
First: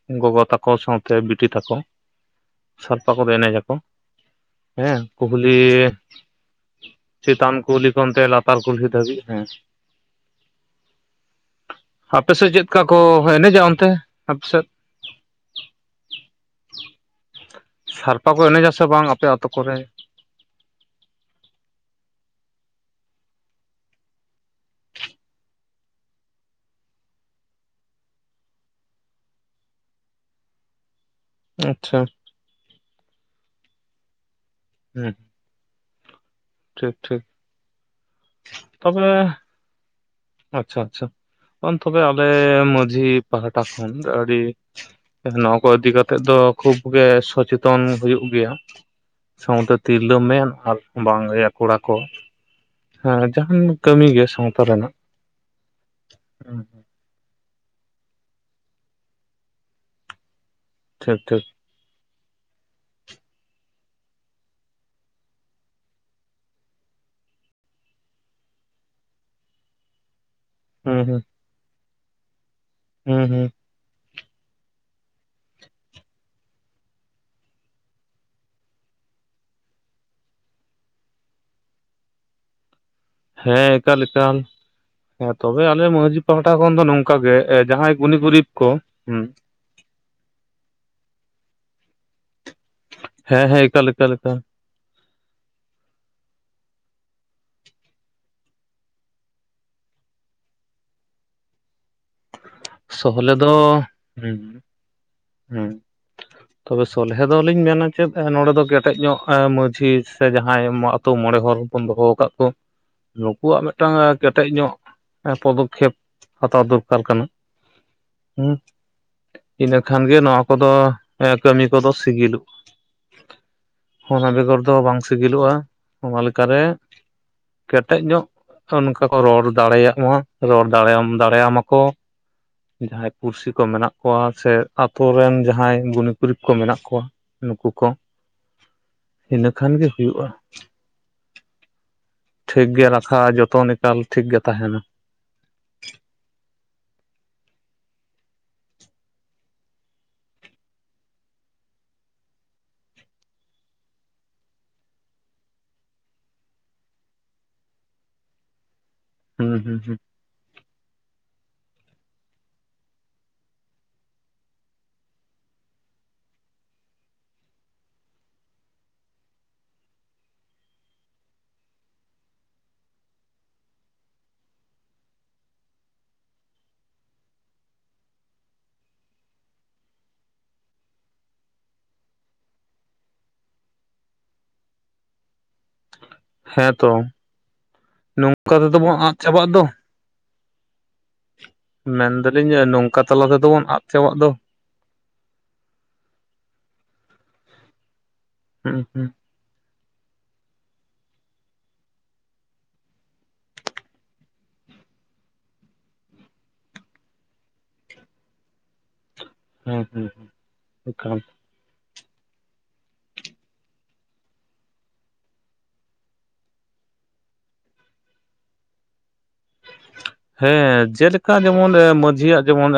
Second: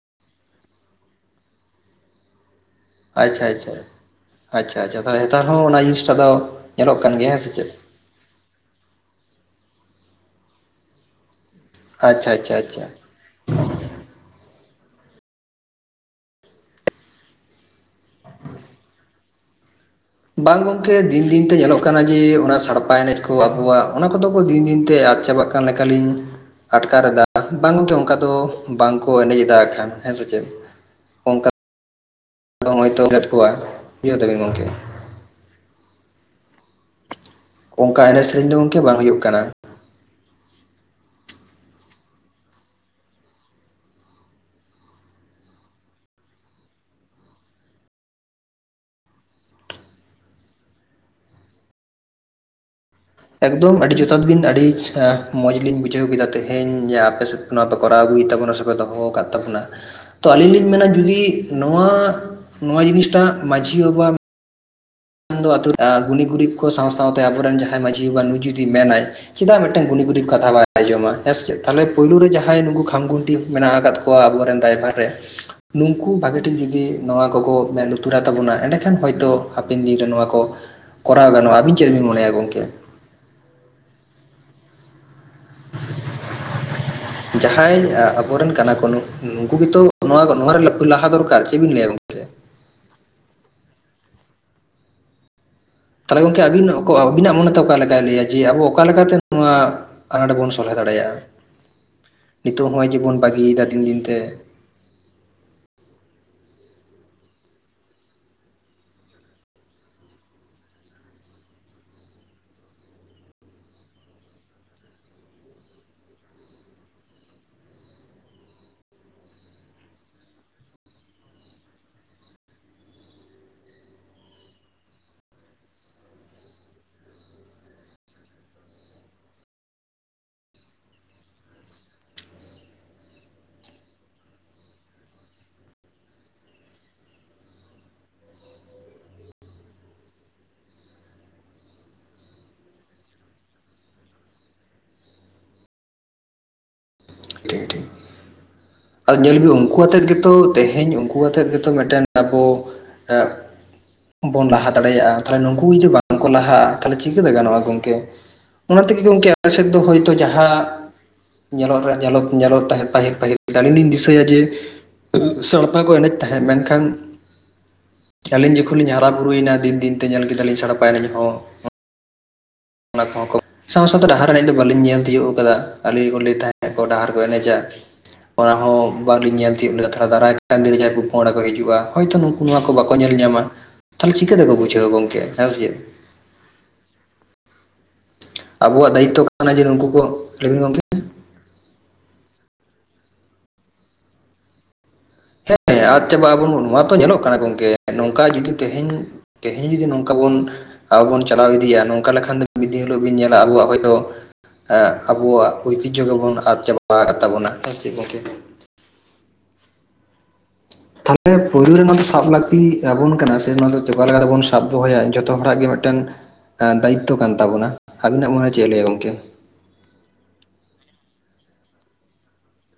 ᱦᱮᱸ᱾ ᱜᱚᱜᱚ ᱛᱟᱠᱚ ᱥᱟᱶᱛᱮ ᱵᱤᱴᱤ ᱛᱟᱠᱚ ᱥᱟᱲᱯᱟ ᱠᱚᱫᱚ ᱟᱪᱪᱷᱟ ᱮᱱᱮᱡ ᱟᱪᱪᱷᱟ ᱟᱠᱚ᱾ ᱟᱪᱪᱷᱟ ᱦᱮᱸ ᱟᱪᱪᱷᱟ ᱛᱟᱦᱚᱞᱮ ᱱᱮᱛᱟᱨ ᱠᱩᱠᱞᱤ ᱦᱚᱸ ᱚᱱᱟ ᱡᱤᱱᱤᱥᱴᱟ ᱫᱚ ᱧᱮᱞᱚᱜ ᱠᱟᱱ ᱜᱮᱭᱟ ᱦᱮᱸ ᱥᱮ ᱥᱤᱛᱟᱢ ᱪᱮᱫ? ᱠᱩᱞᱤ ᱚᱱᱛᱮ ᱞᱟᱛᱟᱨ ᱠᱩᱞᱦᱤ ᱫᱷᱟᱹᱵᱤᱡ ᱦᱮᱸ᱾ ᱟᱪᱪᱷᱟ ᱟᱯᱮ ᱥᱮᱫ ᱟᱪᱪᱷᱟ ᱪᱮᱫᱠᱟ ᱟᱪᱪᱷᱟ ᱠᱚ ᱮᱱᱮᱡᱟ ᱚᱱᱛᱮ? ᱟᱯᱮ ᱥᱮᱫ? ᱥᱟᱞᱯᱟ ᱠᱚ ᱮᱱᱮᱡᱟ ᱥᱮ ᱵᱟᱝ ᱟᱯᱮ ᱟᱛᱳ ᱠᱚᱨᱮ? ᱵᱟᱝ ᱜᱚᱝᱠᱮ᱾ ᱫᱤᱱ ᱫᱤᱱ ᱛᱮ ᱧᱮᱞᱚᱜ ᱠᱟᱱᱟ ᱡᱮ ᱚᱱᱟ ᱥᱟᱲᱯᱟ ᱮᱱᱮᱡ ᱠᱚ ᱟᱵᱚᱣᱟᱜ, ᱚᱱᱟ ᱠᱚᱫᱚ ᱠᱚ ᱫᱤᱱ ᱫᱤᱱ ᱛᱮ ᱟᱫ ᱪᱟᱵᱟᱜ ᱠᱟ ᱠᱟᱱ ᱞᱮᱠᱟᱞᱤᱧ ᱟᱴᱠᱟᱨᱮᱫᱟ᱾ ᱵᱟᱝ ᱜᱚᱝᱠᱮ ᱚᱱᱠᱟ ᱫᱚ ᱵᱟᱝ ᱠᱚ ᱮᱱᱮᱡ ᱮᱫᱟ ᱦᱟᱸᱜ ᱠᱷᱟᱱ ᱦᱮᱸ ᱥᱮ ᱪᱮᱫ? ᱚᱜᱠᱟ ᱟᱪᱪᱷᱟ᱾ ᱠᱟᱞᱚᱢ ᱦᱚᱭᱛᱚ [unintelligible] ᱠᱚᱣᱟ ᱤᱭᱟᱹ ᱛᱟᱹᱵᱤᱱ ᱜᱚᱢᱠᱮ᱾ ᱦᱩᱸ᱾ ᱴᱷᱤᱠ ᱴᱷᱤᱠ᱾ ᱚᱝᱠᱟ ᱮᱱᱮᱡ ᱥᱮᱨᱤᱧ ᱫᱚ ᱜᱚᱝᱠᱮ ᱵᱟᱝ ᱛᱚᱵᱮ ᱦᱩᱭᱩᱜ ᱠᱟᱱᱟ᱾ ᱟᱪᱪᱷᱟ ᱟᱪᱪᱷᱟ, ᱟᱢ ᱛᱚᱵᱮ ᱟᱞᱮ ᱢᱟᱺᱡᱷᱤ ᱯᱟᱦᱴᱟ ᱠᱷᱚᱱ ᱟᱹᱰᱤ ᱱᱚᱣᱟ ᱠᱚ ᱤᱫᱤ ᱠᱟᱛᱮᱫ ᱫᱚ ᱠᱷᱩᱵ ᱜᱮ ᱥᱚᱪᱮᱛᱚᱱ ᱦᱩᱭᱩᱜ ᱜᱮᱭᱟ᱾ ᱥᱟᱶᱛᱮ ᱛᱤᱨᱞᱟᱹ ᱢᱮᱱ ᱟᱨ ᱵᱟᱝ ᱤᱭᱟᱹ ᱠᱚᱲᱟ ᱠᱚ᱾ ᱦᱮᱸ ᱡᱟᱦᱟᱱ ᱮᱠᱫᱚᱢ ᱟᱹᱰᱤ ᱠᱟᱹᱢᱤ ᱡᱚᱛᱷᱟᱛ ᱜᱮ ᱵᱤᱱ, ᱥᱟᱶᱛᱟ ᱟᱹᱰᱤ ᱨᱮᱱᱟᱜ ᱢᱚᱸᱡᱽᱞᱤᱧ ᱵᱩᱡᱷᱟᱹᱣ ᱠᱮᱫᱟ ᱛᱮᱦᱮᱧ ᱟᱯᱮ ᱥᱮᱫ ᱱᱚᱣᱟ ᱯᱮ ᱠᱚᱨᱟᱣ ᱟᱹᱜᱩᱭᱮᱫ ᱛᱟᱵᱚᱱᱟ ᱥᱮᱯᱮ ᱫᱚᱦᱚ ᱟᱠᱟᱫ ᱛᱟᱵᱚᱱᱟ᱾ ᱛᱚ ᱟᱞᱤᱧᱞᱤᱧ ᱢᱮᱱᱟ ᱴᱷᱤᱠ ᱡᱩᱫᱤ ᱴᱷᱤᱠ ᱱᱚᱣᱟ, ᱱᱚᱣᱟ ᱡᱤᱱᱤᱥᱴᱟᱜ ᱢᱟᱺᱡᱷᱤ ᱵᱟᱵᱟ ᱟᱱ ᱫᱚ ᱟᱹᱛᱩ ᱜᱩᱱᱤ ᱜᱩᱨᱤᱵᱽ ᱠᱚ ᱥᱟᱶ ᱥᱟᱶᱛᱮ ᱟᱵᱚᱨᱮᱱ ᱡᱟᱦᱟᱸᱭ ᱢᱟᱺᱡᱷᱤ ᱵᱟᱵᱟ ᱱᱩᱭ ᱡᱩᱫᱤ ᱢᱮᱱᱟᱭ ᱪᱮᱫᱟᱜ ᱢᱤᱫᱴᱮᱱ ᱜᱩᱱᱤ ᱜᱩᱨᱤᱵ ᱠᱟᱛᱷᱟ ᱵᱟᱭ ᱦᱩᱸ ᱟᱸᱡᱚᱢᱟ ᱦᱩᱸ ᱦᱮᱸ ᱥᱮ ᱪᱮᱫ ᱛᱟᱦᱚᱞᱮ ᱯᱳᱭᱞᱳ ᱨᱮ ᱡᱟᱦᱟᱸᱭ ᱱᱩᱠᱩ ᱦᱩᱸ ᱠᱷᱟᱢᱜᱷᱩᱱᱴᱤ ᱦᱩᱸ ᱢᱮᱱᱟᱜ ᱟᱠᱟᱫ ᱠᱚᱣᱟ ᱟᱵᱚᱨᱮᱱ ᱫᱟᱭᱵᱷᱟᱨ ᱨᱮ ᱱᱩᱠᱩ ᱵᱷᱟᱹᱜᱤ ᱴᱷᱤᱠ ᱡᱩᱫᱤ ᱱᱚᱣᱟ ᱠᱚᱠᱚ ᱢᱮᱫ ᱞᱩᱛᱩᱨᱟᱜ ᱛᱟᱵᱚᱱᱟ ᱮᱸᱰᱮᱠᱷᱟᱱ ᱦᱚᱭᱛᱳ ᱦᱟ- -ᱯᱮᱱ ᱫᱤᱱ ᱨᱮ ᱱᱚᱣᱟ ᱠᱚ ᱠᱚᱨᱟᱣ ᱜᱟᱱᱚᱜᱼᱟ᱾ ᱟᱹᱵᱤᱱ ᱪᱮᱫ ᱵᱤᱱ ᱢᱚᱱᱮᱭᱟ ᱜᱚᱝᱠᱮ? ᱦᱮᱸ ᱮᱠᱟᱞ ᱮᱠᱟᱞ᱾ ᱦᱮᱸ ᱛᱚᱵᱮ ᱟᱞᱮ ᱢᱟᱺᱡᱷᱤ ᱯᱟᱦᱴᱟ ᱠᱷᱚᱱ ᱫᱚ ᱱᱚᱝᱠᱟ ᱜᱮ ᱡᱟᱦᱟᱸᱭ ᱜᱩᱱᱤ ᱜᱩᱨᱤᱵ ᱠᱚ [unintelligible] ᱠᱩ ᱜᱮᱛᱚ ᱱᱚᱣᱟ ᱱᱚᱣᱟ ᱨᱮ ᱞᱟ ᱞᱟᱦᱟ ᱫᱚᱠᱟᱨ ᱪᱮ ᱵᱤᱱ ᱞᱟᱹᱭᱟ ᱜᱚᱝ? ᱦᱮᱸ ᱦᱮᱸ ᱮᱠᱟᱞ ᱮᱠᱟᱞ ᱾ ᱛᱟᱦᱚᱞᱮ ᱜᱚᱝᱠᱮ ᱟᱹᱵᱤᱱ ᱟᱹᱵᱤᱱᱟᱜ ᱢᱚᱱᱮ ᱛᱮ ᱚᱠᱟ ᱞᱮᱠᱟᱭ ᱞᱟᱹᱭᱟ ᱡᱮ ᱟᱵᱚ ᱚᱠᱟ ᱞᱮᱠᱟᱛᱮ ᱱᱚᱣᱟ ᱟᱱᱟᱴ ᱵᱚᱱ ᱥᱚᱞᱦᱮ ᱫᱟᱲᱮᱭᱟᱜᱼᱟ? ᱱᱤᱛᱚᱜ ᱦᱚᱜᱼᱚᱭ ᱡᱮ ᱵᱚᱱ ᱥᱚᱦᱞᱮ ᱫᱚ ᱵᱟᱹᱜᱤᱭᱮᱫᱟ ᱫᱤᱱ ᱫᱤᱱ ᱛᱮ ᱾ ᱦᱩᱸ ᱦᱩᱸ ᱾ ᱛᱚᱵᱮ ᱥᱚᱞᱦᱮ ᱫᱚᱞᱤᱧ ᱢᱮᱱᱟ ᱪᱮᱫ ᱱᱚᱸᱰᱮ ᱫᱚ ᱠᱮᱴᱮᱡ ᱧᱚᱜ ᱢᱟᱺᱡᱷᱤ ᱥᱮ ᱡᱟᱦᱟᱸᱭ ᱟᱛᱳ ᱢᱚᱬᱮ ᱦᱚᱲ ᱵᱚᱱ ᱫᱚᱦᱚ ᱟᱠᱟᱫ ᱠᱚ ᱱᱩᱠᱩᱣᱟᱜ ᱢᱤᱫᱴᱟᱝ ᱠᱮᱴᱮᱡ ᱧᱚᱜ ᱯᱚᱫᱚᱠᱠᱷᱮᱯ ᱦᱟᱛᱟᱣ ᱫᱚᱨ ᱠᱟᱨ ᱠᱟᱱᱟ ᱾ ᱦᱩᱸ ᱤᱱᱟᱹ ᱠᱷᱟᱱ ᱜᱮ ᱱᱚᱣᱟ ᱠᱚᱫᱚ ᱠᱟᱹᱢᱤ ᱠᱚᱫᱚ ᱥᱤᱜᱤᱞᱚᱜᱼᱟ ᱾ ᱚᱱᱟ ᱵᱮᱜᱚᱨ ᱫᱚ ᱵᱟᱝ ᱥᱤᱜᱤᱞᱚᱜᱼᱟ, ᱚᱱᱟ ᱞᱮᱠᱟᱨᱮ ᱠᱮᱴᱮᱡ ᱧᱚᱜ ᱚᱱᱠᱟ ᱠᱚ ᱨᱚᱲ ᱫᱟᱲᱮᱭᱟᱜ ᱢᱟ, ᱨᱚᱲ ᱫᱟᱲᱮᱭ ᱫᱟᱲᱮᱭᱟᱢᱟ ᱠᱚ ᱾ ᱡᱟᱦᱟᱸᱭ ᱯᱩᱲᱥᱤ ᱠᱚ ᱢᱮᱱᱟᱜ ᱠᱚᱣᱟ, ᱥᱮ ᱟᱛᱩ ᱨᱮᱱ ᱡᱟᱦᱟᱸᱭ ᱜᱩᱱᱤ ᱜᱩᱨᱤᱵᱽ ᱠᱚ ᱢᱮᱱᱟᱜ ᱠᱚᱣᱟ ᱱᱩᱠᱩ ᱠᱚ, ᱤᱱᱟᱹ ᱠᱷᱟᱱ ᱜᱮ ᱦᱩᱭᱩᱜᱼᱟ ᱾ ᱴᱷᱤᱠ ᱜᱮ ᱨᱟᱠᱷᱟ ᱡᱚᱛᱚᱱ ᱮᱠᱟᱞ ᱴᱷᱤᱠ ᱜᱮ ᱛᱟᱦᱮᱱᱟ ᱾ [unintelligible] ᱟᱨ ᱧᱮᱞ ᱵᱤᱱ ᱩᱱᱠᱩ ᱟᱛᱮᱜ ᱜᱮᱛᱚ ᱛᱮᱦᱮᱧ ᱩᱱᱠᱩ ᱟᱛᱮᱜ ᱜᱮᱛᱚ ᱢᱤᱫᱴᱮᱱ ᱟᱵᱚ ᱮᱸᱜ ᱵᱚᱱ ᱞᱟᱦᱟ ᱫᱟᱲᱮᱭᱟᱜᱼᱟ ᱾ ᱛᱟᱦᱚᱞᱮ ᱱᱩᱠᱩ ᱡᱩᱫᱤ ᱵᱟᱝᱠᱚ ᱞᱟᱦᱟᱜᱼᱟ ᱛᱟᱦᱚᱞᱮ ᱪᱤᱠᱟᱹᱛᱮ ᱜᱟᱱᱚᱜᱼᱟ ᱜᱚᱝᱠᱮ? ᱚᱱᱟ ᱛᱮᱜᱮ ᱜᱚᱝᱠᱮ ᱦᱩᱸ ᱟᱞᱮ ᱥᱮᱫ ᱫᱚ ᱦᱩᱸ ᱦᱩᱸ ᱦᱳᱭᱛᱳ ᱡᱟᱦᱟᱸ, ᱧᱮᱞᱚᱜ ᱨᱮᱭᱟᱜ ᱧᱮᱞ ᱚᱜ ᱧᱮᱞᱚᱫ ᱛᱟᱦᱮᱸᱫ ᱯᱟᱹᱦᱤᱞ ᱯᱟᱹᱦᱤᱞ ᱾ ᱟᱹᱞᱤᱧ ᱞᱤᱧ ᱫᱤᱥᱟᱹᱭᱟ ᱡᱮ [unintelligible] ᱥᱟᱲᱯᱟ ᱠᱚ ᱮᱱᱮᱡ ᱛᱟᱦᱮᱸᱫ ᱢᱮᱱᱠᱷᱟᱱ ᱟᱹᱞᱤᱧ ᱡᱚᱠᱷᱚᱱ ᱞᱤᱧ ᱦᱟᱨᱟ ᱵᱩᱨᱩᱭᱮᱱᱟ ᱫᱤᱱ ᱫᱤᱱ ᱛᱮ ᱧᱮᱞ ᱠᱮᱫᱟᱞᱤᱧ ᱥᱟᱲᱯᱟ ᱮᱱᱮᱡ ᱦᱚᱸ ᱚᱱᱟ ᱠᱚᱦᱚᱸ ᱠᱚ ᱥᱟᱶ ᱥᱟᱶᱛᱮ ᱰᱟᱦᱟᱨ ᱮᱱᱮᱡ ᱫᱚ ᱵᱟᱹᱞᱤᱧ ᱧᱮᱞ ᱛᱤᱭᱳᱜ ᱠᱟᱫᱟ, ᱟᱹᱞᱤᱧ ᱠᱚ ᱞᱟᱹᱭ ᱛᱟᱦᱮᱸᱫ ᱠᱚ ᱰᱟᱦᱟᱨ ᱠᱚ ᱮᱱᱮᱡᱟ ᱾ ᱚᱱᱟ ᱦᱚᱸ ᱵᱟᱝᱞᱤᱧ ᱧᱮᱞ ᱛᱤᱭᱳᱜ ᱞᱮᱫᱟ ᱛᱟᱦᱞᱮ ᱫᱟᱨᱟᱭ ᱠᱟᱱ ᱨᱮ ᱡᱟᱦᱟᱸᱭ ᱯᱳ ᱯᱚᱸᱝᱲᱟ ᱠᱚ ᱦᱤᱡᱩᱜᱼᱟ ᱦᱚᱭᱛᱳ ᱱᱩᱠ ᱠᱩ ᱱᱚᱣᱟ ᱠᱚ ᱵᱟᱠᱚ ᱧᱮᱞ ᱧᱟᱢᱟ ᱛᱟᱦᱚᱞᱮ ᱪᱤᱠᱟᱹ ᱛᱮᱠᱚ ᱵᱩᱡᱷᱟᱹᱣᱟ ᱜᱚᱝᱠᱮ ᱦᱮᱸ ᱥᱮ ᱪᱮᱫ? ᱦᱮᱸ ᱛᱚ ᱾ [unintelligible] ᱟᱵᱚᱣᱟᱜ ᱫᱟᱭᱤᱛᱛᱚ ᱪᱟᱵᱟᱜ ᱠᱟᱱᱟ ᱡᱮ ᱫᱚ ᱱᱩᱠᱩ ᱠᱚ, ᱞᱟᱹᱭ ᱵᱤᱱ ᱜᱚᱝᱠᱮ ᱾ ᱢᱮᱱ ᱫᱟᱹᱞᱤᱧ ᱱᱚᱝᱠᱟ ᱛᱟᱞᱟ ᱛᱮᱫᱚ ᱵᱚᱱ ᱟᱫ ᱪᱟᱵᱟᱜ ᱫᱚ ᱾ ᱦᱮᱸ ᱟᱫ ᱪᱟᱵᱟᱜ ᱟᱵᱚᱱ ᱱᱚᱣᱟ ᱛᱚ ᱧᱮᱞᱚᱜ ᱠᱟᱱᱟ ᱜᱚᱝᱠᱮ ᱱᱚᱝᱠᱟ ᱡᱩᱫᱤ ᱦᱩᱸ ᱛᱮᱦᱮᱧ ᱦᱩᱸ ᱛᱮᱦᱮᱧ ᱡᱩᱫᱤ ᱱᱚᱝᱠᱟ ᱵᱚᱱ ᱟᱵᱚ ᱵᱚᱱ ᱪᱟᱞᱟᱣ ᱤᱫᱤᱭᱤᱭᱟ ᱱᱚᱝᱠᱟ ᱞᱮᱠᱷᱟᱱ ᱫᱚ ᱢᱤᱫ ᱫᱤᱱ ᱦᱤᱞᱳᱜ ᱵᱤᱱ ᱧᱮᱞᱟ ᱟᱵᱚᱣᱟᱜ ᱦᱚᱭᱛᱳ ᱮᱸᱜ ᱟᱵᱚᱣᱟᱜ ᱳᱭᱛᱤᱡᱷᱚ ᱜᱮᱵᱚᱱ ᱟᱫ ᱪᱟᱵᱟ ᱟᱠᱟᱫ ᱛᱟᱵᱚᱱᱟ ᱦᱮᱸ ᱥᱮ ᱪᱮᱫ ᱜᱚᱝᱠᱮ? ᱦᱩᱸ ᱦᱩᱸ ᱦᱩᱸ ᱾ ᱛᱟᱦᱚᱞᱮ ᱯᱳᱭᱞᱳ ᱨᱮ ᱱᱚᱣᱟ ᱫᱚ ᱥᱟᱵ ᱞᱟᱹᱠᱛᱤ ᱟᱵᱚᱱ ᱠᱟᱱᱟ ᱥᱮ ᱱᱚᱣᱟ ᱫᱚ ᱪᱮᱠᱟ ᱞᱮᱠᱟ ᱠᱟᱛᱮᱵᱚᱱ ᱥᱟᱵ ᱫᱚᱦᱚᱭᱟ ᱡᱚᱛᱚ ᱦᱚᱲᱟᱜ ᱜᱮ ᱢᱤᱫᱴᱮᱱ ᱫᱟᱭᱤᱛᱛᱚ ᱠᱟᱱ ᱛᱟᱵᱚᱱᱟ ᱾ ᱟᱹᱵᱤᱱᱟᱜ ᱢᱚᱱᱮ ᱪᱮᱫ ᱮ ᱞᱟᱹᱭᱟ ᱜᱚᱝᱠᱮ [unintelligible] ᱦᱮᱸ ᱡᱮᱞᱮᱠᱟ ᱡᱮᱢᱚᱱ ᱢᱟᱹᱡᱷᱤᱭᱟᱜ ᱡᱮᱢᱚᱱ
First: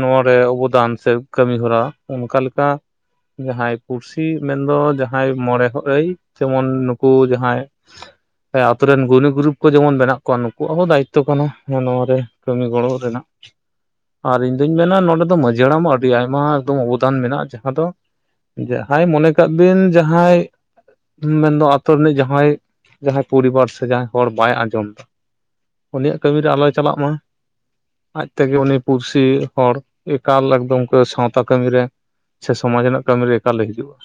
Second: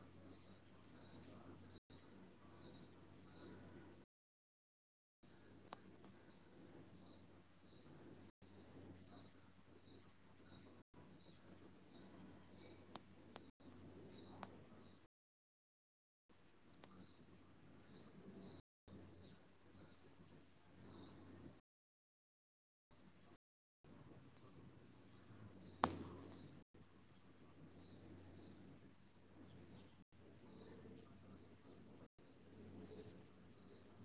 ᱱᱚᱣᱟ ᱨᱮ ᱚᱵᱚᱫᱟᱱ ᱥᱮ ᱠᱟᱹᱢᱤ ᱦᱚᱨᱟ, ᱚᱱᱠᱟ ᱞᱮᱠᱟ, ᱡᱟᱦᱟᱸᱭ ᱯᱩᱲᱥᱤ ᱢᱮᱱ ᱫᱚ ᱡᱟᱦᱟᱸᱭ ᱢᱚᱬᱮ ᱦᱚ ᱟᱹᱭ ᱛᱮᱢᱚᱱ ᱱᱩᱠᱩ ᱡᱟᱦᱟᱸᱭ, ᱦᱮ ᱟᱛᱳ ᱨᱮᱱ ᱜᱩᱱᱤ ᱜᱩᱨᱤᱵᱽ ᱠᱚ ᱡᱮᱢᱚᱱ ᱢᱮᱱᱟᱜ ᱠᱚᱣᱟ ᱱᱩᱠᱩᱣᱟᱜ ᱦᱚᱸ ᱫᱟᱭᱤᱛ ᱛᱚ ᱠᱟᱱᱟ ᱱᱚᱣᱟ ᱨᱮ ᱠᱟᱹᱢᱤ ᱜᱚᱲᱚ ᱨᱮᱱᱟᱜ᱾ ᱟᱨ ᱤᱧ ᱫᱩᱧ ᱢᱮᱱᱟ ᱱᱚᱰᱮ ᱫᱚ ᱢᱟᱹᱡᱷᱤ ᱦᱟᱲᱟᱢ ᱦᱚᱸ ᱟᱹᱰᱤ ᱟᱭᱢᱟ ᱮᱠᱫᱚᱢ ᱚᱵᱚᱫᱟᱱ ᱢᱮᱱᱟᱜᱼᱟ ᱡᱟᱦᱟᱸ ᱫᱚ ᱡᱟᱦᱟᱸᱭ ᱢᱚᱱᱮ ᱠᱟᱜ ᱵᱤᱱ ᱡᱟᱦᱟᱸᱭ ᱢᱮᱱ ᱫᱚ ᱟᱛᱳ ᱨᱤᱱᱤᱡ ᱡᱟᱦᱟᱸᱭ, ᱡᱟᱦᱟᱸᱭ ᱯᱩᱨᱤᱵᱟᱨ ᱥᱮ ᱡᱟᱦᱟᱸᱭ ᱦᱚᱲ ᱵᱟᱭ ᱟᱸᱡᱚᱢ ᱮᱫᱟ ᱩᱱᱤᱭᱟᱜ ᱠᱟᱹᱢᱤ ᱨᱮ ᱟᱞᱚᱭ ᱪᱟᱞᱟᱜ ᱢᱟ, ᱟᱡ ᱛᱮ ᱜᱮ ᱩᱱᱤ ᱯᱩᱲᱥᱤ ᱦᱚᱲ ᱮᱠᱟᱞ ᱮᱠᱫᱚᱢ ᱠᱚ ᱥᱟᱶᱛᱟ ᱠᱟᱹᱢᱤ ᱨᱮ ᱥᱮ ᱥᱚᱢᱟᱡᱽ ᱨᱮᱱᱟᱜ ᱠᱟᱹᱢᱤ ᱨᱮ ᱮᱠᱟᱞᱮ ᱦᱤᱡᱩᱜᱼᱟ,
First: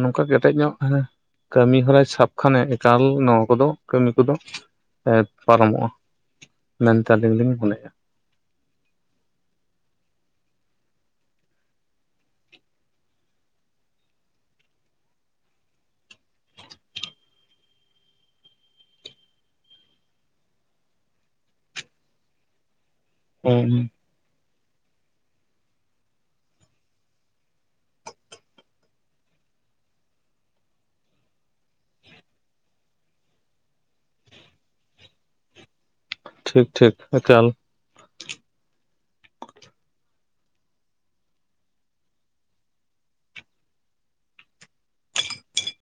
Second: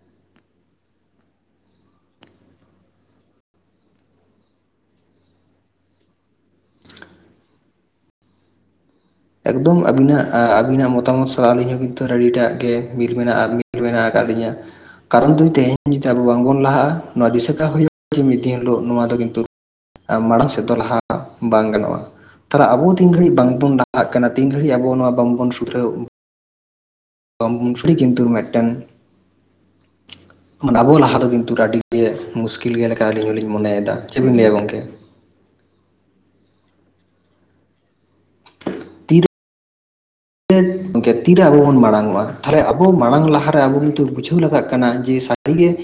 ᱱᱚᱝᱠᱟ ᱠᱮᱴᱮᱡ ᱧᱚᱜ ᱦᱮ ᱠᱟᱹᱢᱤ ᱦᱚᱨᱟᱭ ᱥᱟᱵᱽ ᱠᱷᱟᱱᱮ ᱮᱠᱟᱞ ᱱᱚᱣᱟ ᱠᱚ ᱫᱚ ᱠᱟᱹᱢᱤ ᱠᱚ ᱫᱚ, ᱮ ᱯᱟᱨᱚᱢᱚᱜᱼᱟ, ᱢᱮᱱᱛᱮ ᱟᱹᱞᱤᱧ ᱞᱤᱧ ᱢᱚᱱᱮᱭᱮᱜᱼᱟ᱾ ᱮᱠᱫᱚᱢ ᱟᱹᱵᱤᱱᱟᱜ ᱟᱹᱵᱤᱱᱟᱜ ᱢᱚᱛᱟᱢᱚᱛ ᱥᱚᱦᱚ ᱟᱹᱞᱤᱧ ᱦᱚᱸ ᱠᱤᱱᱛᱩ ᱨᱮᱰᱤᱴᱟᱜ ᱜᱮ ᱢᱤᱞ ᱢᱮᱱᱟᱜᱼᱟ᱾ ᱢᱮᱱᱟᱜ ᱟᱠᱟᱫ ᱞᱤᱧᱟᱹ, ᱠᱟᱨᱚᱱ ᱡᱩᱫᱤ ᱛᱮᱦᱮᱧ ᱡᱩᱫᱤ ᱟᱵᱚ ᱵᱟᱝᱵᱚᱱ ᱞᱟᱦᱟᱜᱼᱟ, ᱱᱚᱣᱟ ᱫᱤᱥᱟᱹ ᱠᱚᱜ ᱦᱳᱭᱳᱜᱼᱟ᱾ ᱡᱮ ᱢᱤᱫ ᱫᱤᱱ ᱦᱤᱞᱳᱜ ᱱᱚᱣᱟ ᱫᱚ ᱠᱤᱱᱛᱩ ᱢᱟᱲᱟᱝ ᱥᱮᱫ ᱫᱚ ᱞᱟᱦᱟ ᱵᱟᱝ ᱜᱟᱱᱚᱜᱼᱟ᱾ ᱛᱟᱦᱚᱞᱮ ᱟᱵᱚ ᱛᱤᱱ ᱜᱷᱟᱹᱲᱤᱡ ᱵᱟᱝᱵᱚᱱ ᱞᱟᱦᱟᱜ ᱠᱟᱱᱟ ᱛᱤᱱ ᱜᱷᱟᱹᱲᱤᱡ ᱟᱵᱚ ᱱᱚᱣᱟ ᱵᱟᱝ ᱵᱚᱱ ᱥᱩᱫᱷᱚᱨᱟᱣᱟᱹ, ᱠᱤᱱᱛᱩ ᱢᱤᱫ ᱴᱮᱱ, ᱢᱟᱱᱮ ᱟᱵᱚᱣᱟᱜ ᱞᱟᱦᱟ ᱫᱚ ᱠᱤᱱᱛᱩ ᱟᱹᱰᱤ ᱜᱮ ᱢᱩᱥᱠᱤᱞ ᱜᱮ ᱞᱮᱠᱟ ᱟᱹᱞᱤᱧ ᱦᱚᱸᱞᱤᱧ ᱢᱚᱱᱮᱭᱮᱫᱟ, ᱪᱮᱫ ᱵᱤᱱ ᱞᱟᱹᱭᱟ ᱜᱚᱢᱠᱮ? ᱴᱷᱤᱠ ᱴᱷᱤᱠ ᱮᱠᱟᱞ, [inaudible] ᱛᱤᱨᱮ ᱟᱵᱚ ᱵᱚᱱ ᱢᱟᱲᱟᱝ ᱚᱜᱼᱟ᱾ ᱛᱟᱦᱚᱞᱮ ᱟᱵᱚ ᱢᱟᱲᱟᱝ ᱞᱟᱦᱟ ᱨᱮ ᱟᱵᱚ ᱠᱤᱱᱛᱩ ᱵᱩᱡᱷᱟᱹᱣ ᱞᱟᱜᱟᱜ ᱠᱟᱱᱟ, ᱡᱮ ᱥᱟᱹᱨᱤ ᱜᱮ,